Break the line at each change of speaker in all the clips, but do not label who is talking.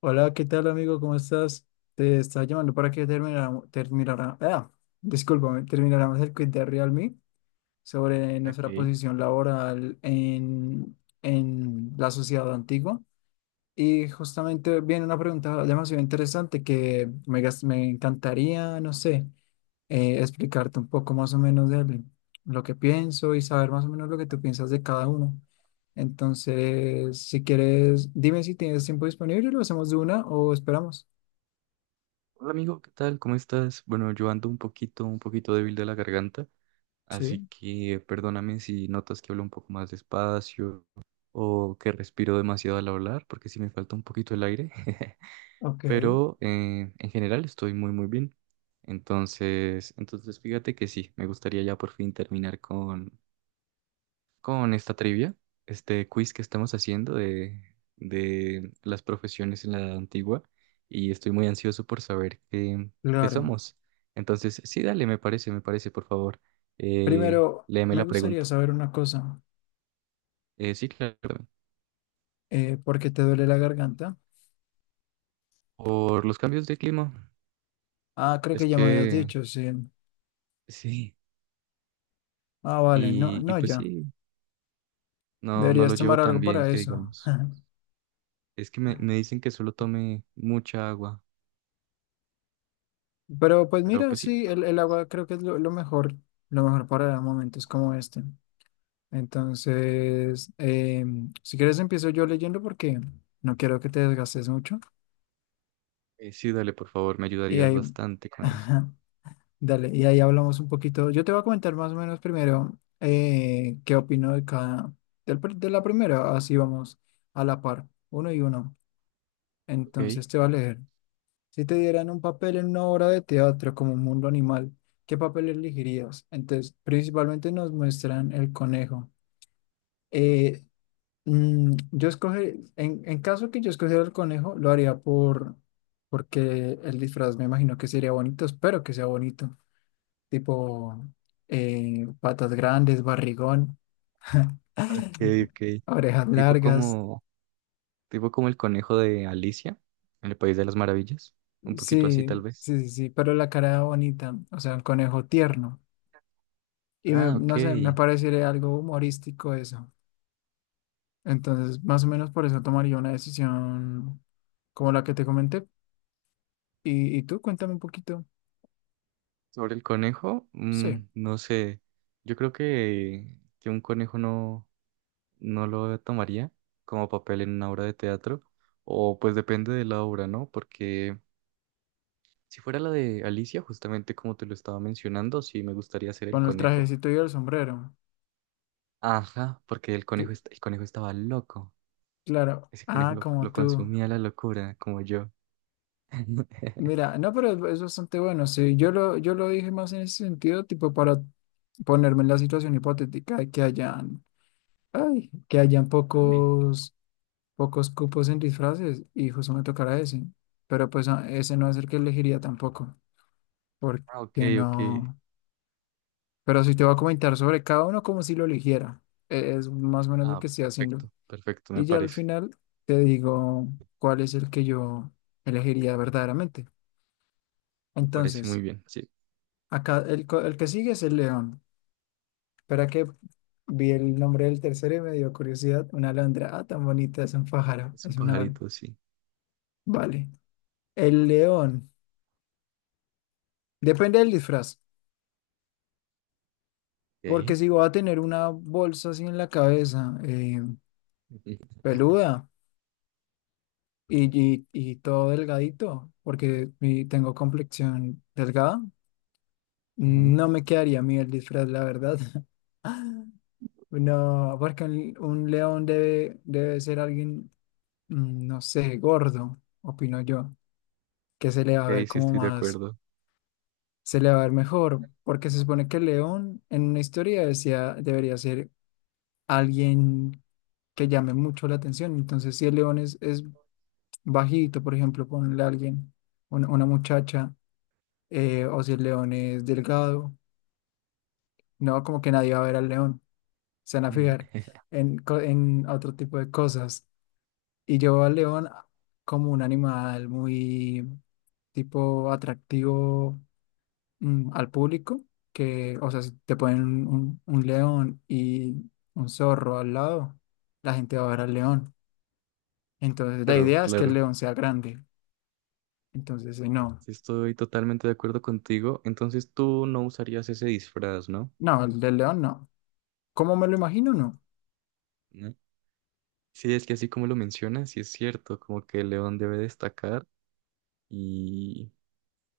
Hola, ¿qué tal amigo? ¿Cómo estás? Te estaba llamando para que termináramos, terminara, ah, discúlpame, termináramos el quiz de Realme sobre nuestra
Ok.
posición laboral en la sociedad antigua. Y justamente viene una pregunta demasiado interesante que me encantaría, no sé, explicarte un poco más o menos de lo que pienso y saber más o menos lo que tú piensas de cada uno. Entonces, si quieres, dime si tienes tiempo disponible, lo hacemos de una o esperamos.
Hola amigo, ¿qué tal? ¿Cómo estás? Bueno, yo ando un poquito débil de la garganta, así
Sí,
que perdóname si notas que hablo un poco más despacio o que respiro demasiado al hablar, porque sí me falta un poquito el aire,
ok,
pero en general estoy muy, muy bien. Entonces, fíjate que sí, me gustaría ya por fin terminar con esta trivia, este quiz que estamos haciendo de las profesiones en la edad antigua y estoy muy ansioso por saber qué, qué
claro.
somos. Entonces, sí, dale, me parece, por favor,
Primero,
léeme la
me gustaría
pregunta.
saber una cosa.
Sí, claro.
¿Por qué te duele la garganta?
Por los cambios de clima,
Ah, creo
es
que ya me habías
que
dicho, sí.
sí,
Ah, vale, no,
y
no,
pues
ya.
sí, no, no lo
Deberías
llevo
tomar
tan
algo
bien,
para
que
eso.
digamos. Es que me dicen que solo tome mucha agua,
Pero pues
pero
mira,
pues sí,
sí, el agua creo que es lo mejor para momentos como este. Entonces, si quieres empiezo yo leyendo porque no quiero que te desgastes mucho.
sí, dale, por favor, me
Y
ayudarías
ahí,
bastante con eso.
dale, y ahí hablamos un poquito. Yo te voy a comentar más o menos primero qué opino de de la primera. Así vamos a la par, uno y uno.
Ok.
Entonces te va a leer. Si te dieran un papel en una obra de teatro como un mundo animal, ¿qué papel elegirías? Entonces, principalmente nos muestran el conejo. Eh, en caso que yo escogiera el conejo, lo haría porque el disfraz me imagino que sería bonito, espero que sea bonito, tipo patas grandes, barrigón,
Okay, okay.
orejas
Tipo
largas,
como, tipo como el conejo de Alicia en el País de las Maravillas. Un poquito así, tal
sí,
vez.
sí, sí, sí, pero la cara bonita, o sea, un conejo tierno.
Ah, ok.
No sé, me parecería algo humorístico eso. Entonces, más o menos por eso tomaría una decisión como la que te comenté. Y tú? Cuéntame un poquito.
Sobre el conejo,
Sí.
mm, no sé. Yo creo que un conejo no, no lo tomaría como papel en una obra de teatro. O pues depende de la obra, ¿no? Porque si fuera la de Alicia, justamente como te lo estaba mencionando, sí me gustaría ser el
Con el
conejo.
trajecito y el sombrero.
Ajá, porque el conejo,
Cl-
el conejo estaba loco.
Claro.
Ese conejo
Ah,
lo
como tú.
consumía la locura, como yo.
Mira, no, pero es bastante bueno. Sí, yo lo dije más en ese sentido, tipo para ponerme en la situación hipotética de que hayan
Uy.
pocos, pocos cupos en disfraces y justo me tocará ese. Pero pues ah, ese no es el que elegiría tampoco,
Ah, ok,
porque
ok.
no. Pero sí te voy a comentar sobre cada uno como si lo eligiera. Es más o menos lo
Ah,
que estoy haciendo.
perfecto, perfecto, me
Y ya al
parece.
final te digo cuál es el que yo elegiría verdaderamente.
Me parece muy
Entonces,
bien. Sí,
acá el que sigue es el león. Para que vi el nombre del tercero y me dio curiosidad. Una alondra. Ah, tan bonita, es un pájaro,
es un
es una ave.
pajarito, sí.
Vale. El león. Depende del disfraz.
Ok.
Porque si voy a tener una bolsa así en la cabeza, peluda y todo delgadito, porque tengo complexión delgada.
Ajá.
No me quedaría a mí el disfraz, la verdad. No, porque un león debe ser alguien, mm, no sé, gordo, opino yo, que se le va a
Ok,
ver
sí
como
estoy de acuerdo.
se le va a ver mejor, porque se supone que el león en una historia decía, debería ser alguien que llame mucho la atención. Entonces, si el león es bajito, por ejemplo, ponle a alguien, una muchacha, o si el león es delgado, no, como que nadie va a ver al león, se van a fijar
Mm.
en otro tipo de cosas. Y yo veo al león como un animal muy tipo atractivo, mm, al público, que, o sea, si te ponen un león y un zorro al lado, la gente va a ver al león. Entonces la
Claro,
idea es que el
claro.
león sea grande. Entonces, no,
Sí estoy totalmente de acuerdo contigo. Entonces tú no usarías ese disfraz, ¿no?
no, el del león no. ¿Cómo me lo imagino? No.
¿No? Sí, es que así como lo mencionas, sí es cierto, como que el león debe destacar y,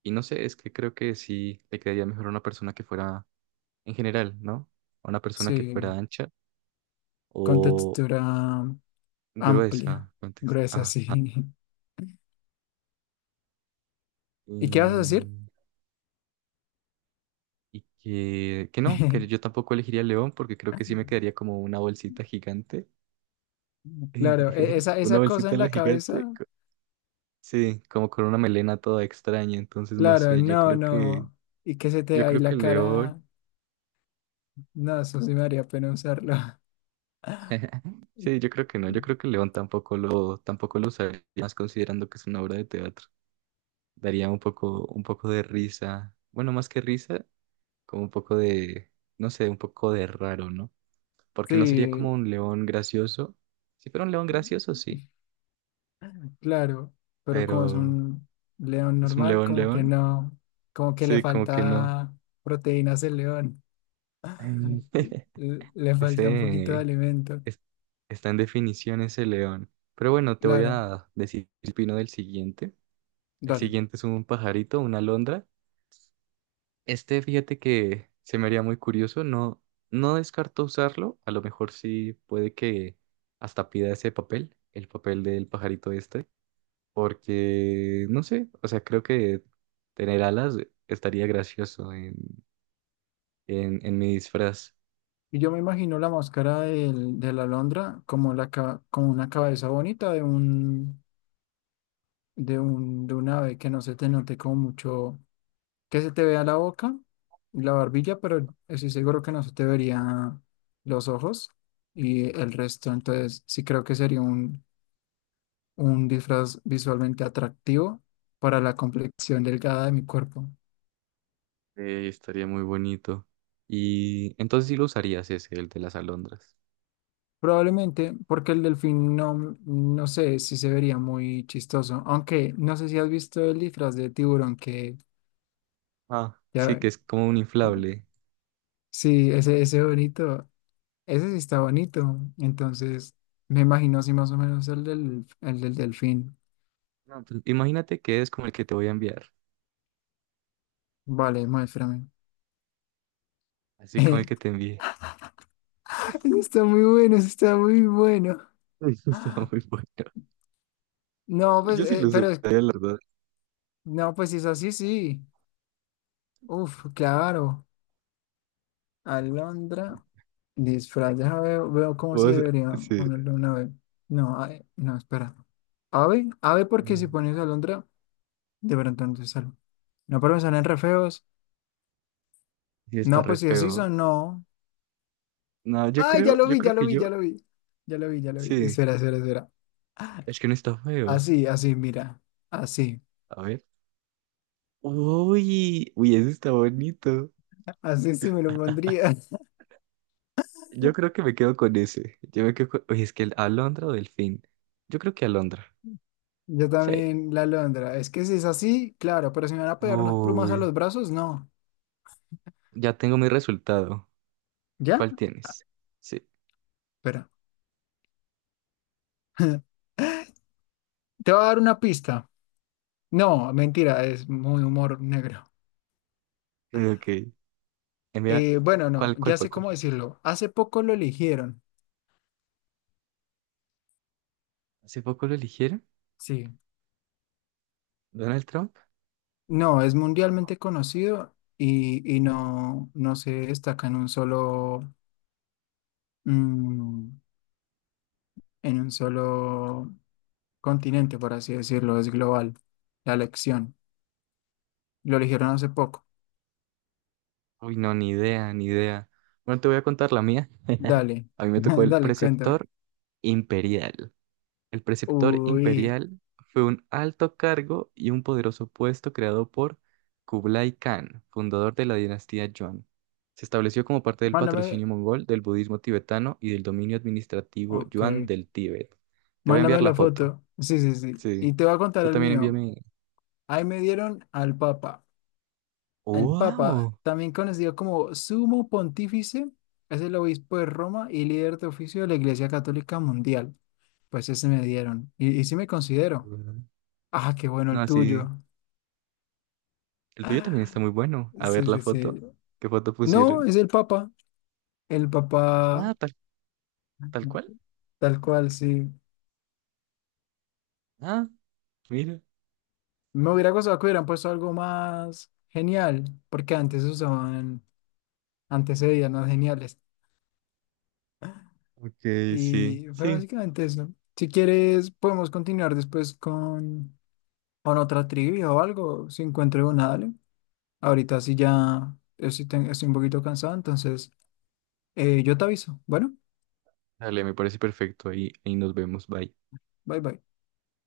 y no sé, es que creo que sí le quedaría mejor a una persona que fuera en general, ¿no? A una persona que
Sí,
fuera ancha
con
o
textura amplia,
gruesa, contexto.
gruesa,
Ajá.
sí. ¿Y qué vas a decir?
Y, y que no, que yo tampoco elegiría el león porque creo que sí me quedaría como una bolsita gigante.
Claro, esa,
Una
esa cosa
bolsita
en
en la
la
gigante.
cabeza.
Sí, como con una melena toda extraña. Entonces, no
Claro,
sé,
no, no. Y que se te
yo
ahí
creo que
la
el león.
cara. No, eso sí me haría pena usarlo.
Sí, yo creo que no. Yo creo que el león tampoco lo, tampoco lo usaría, más considerando que es una obra de teatro. Daría un poco de risa. Bueno, más que risa, como un poco de, no sé, un poco de raro, ¿no? Porque no sería como
Sí,
un león gracioso. Si fuera un león gracioso, sí,
claro. Pero como es
pero
un león
es un
normal,
león
como que
león,
no. Como que le
sí, como que no.
falta proteínas al león.
Ay.
Le falta un poquito de
Ese
alimento.
es- Está en definición ese león. Pero bueno, te voy
Claro,
a decir el pino del siguiente. El
dale.
siguiente es un pajarito, una alondra. Este, fíjate que se me haría muy curioso, no, no descarto usarlo, a lo mejor sí puede que hasta pida ese papel, el papel del pajarito este, porque no sé, o sea, creo que tener alas estaría gracioso en mi disfraz,
Y yo me imagino la máscara de la alondra como una cabeza bonita de de un ave que no se te note como mucho. Que se te vea la boca y la barbilla, pero estoy seguro que no se te vería los ojos y el resto. Entonces, sí creo que sería un disfraz visualmente atractivo para la complexión delgada de mi cuerpo.
estaría muy bonito. Y entonces sí lo usarías ese, el de las alondras.
Probablemente porque el delfín no, no sé si se vería muy chistoso, aunque no sé si has visto el disfraz de tiburón que
Ah, sí,
ya,
que es como un inflable.
sí, ese bonito. Ese sí está bonito. Entonces, me imagino así más o menos el del delfín.
No, pues, imagínate que es como el que te voy a enviar,
Vale, muéstrame.
así como el
Ese
que te envié.
está muy bueno, ese está muy bueno.
Está
Ah,
muy bueno.
no, pues,
Yo sí lo usaría, la verdad.
no, pues si es así, sí. Uf, claro. Alondra, disfraz, déjame veo, veo cómo se
O sea,
debería
sí.
ponerle una ave. No, no, espera. Ave, ave porque si pones alondra, de pronto no te sale. No, pero me salen re feos.
Sí, está
No,
re
pues si así
feo.
son, no.
No,
Ay, ya lo
yo
vi,
creo
ya lo
que
vi,
yo.
ya lo vi. Ya lo vi, ya lo vi.
Sí,
Espera, espera, espera.
es que no está feo.
Así, así, mira. Así.
A ver. Uy, uy, ese está bonito.
Así sí me lo pondría.
Yo creo que me quedo con ese. Yo me quedo con... Uy, es que el Alondra o Delfín. Yo creo que Alondra.
Yo
Sí.
también la alondra. Es que si es así, claro, pero si me van a pegar unas plumas a
Uy,
los brazos, no.
ya tengo mi resultado.
¿Ya?
¿Cuál tienes? Sí.
Espera. Te voy a dar una pista. No, mentira, es muy humor negro.
Ok. Envía.
Bueno, no,
¿Cuál, cuál
ya
fue?
sé
¿Cuál?
cómo decirlo. Hace poco lo eligieron.
¿Hace poco lo eligieron?
Sí.
¿Donald Trump?
No, es mundialmente conocido y no, no se destaca en un solo. Mm, en un solo continente, por así decirlo, es global la elección. Lo eligieron hace poco.
Uy, no, ni idea, ni idea. Bueno, te voy a contar la mía.
Dale,
A mí me tocó el
dale, cuéntame.
preceptor imperial. El preceptor
Uy,
imperial fue un alto cargo y un poderoso puesto creado por Kublai Khan, fundador de la dinastía Yuan. Se estableció como parte del
mándame,
patrocinio mongol del budismo tibetano y del dominio administrativo
ok,
Yuan del Tíbet. Te voy a enviar
mándame
la
la
foto.
foto. Sí, sí, sí.
Sí.
Y te voy a contar
Tú
el
también
mío.
envíame.
Ahí me dieron al Papa. El Papa,
¡Wow!
también conocido como Sumo Pontífice, es el obispo de Roma y líder de oficio de la Iglesia Católica Mundial. Pues ese me dieron. Y sí me considero. Ah, qué bueno
No,
el
así.
tuyo.
El tuyo también está muy bueno. A ver
Sí,
la
sí, sí.
foto. ¿Qué foto
No,
pusieron?
es el Papa. El
Ah,
Papa,
tal, tal cual.
tal cual, sí.
Ah, mira.
Me hubiera gustado que hubieran puesto algo más genial, porque antes usaban, antes se veían más geniales.
Ok, sí,
Y fue
sí.
básicamente eso. Si quieres, podemos continuar después con otra trivia o algo, si encuentro una, dale. Ahorita sí ya estoy un poquito cansado, entonces yo te aviso. Bueno,
Dale, me parece perfecto. Ahí, ahí nos vemos. Bye.
bye bye.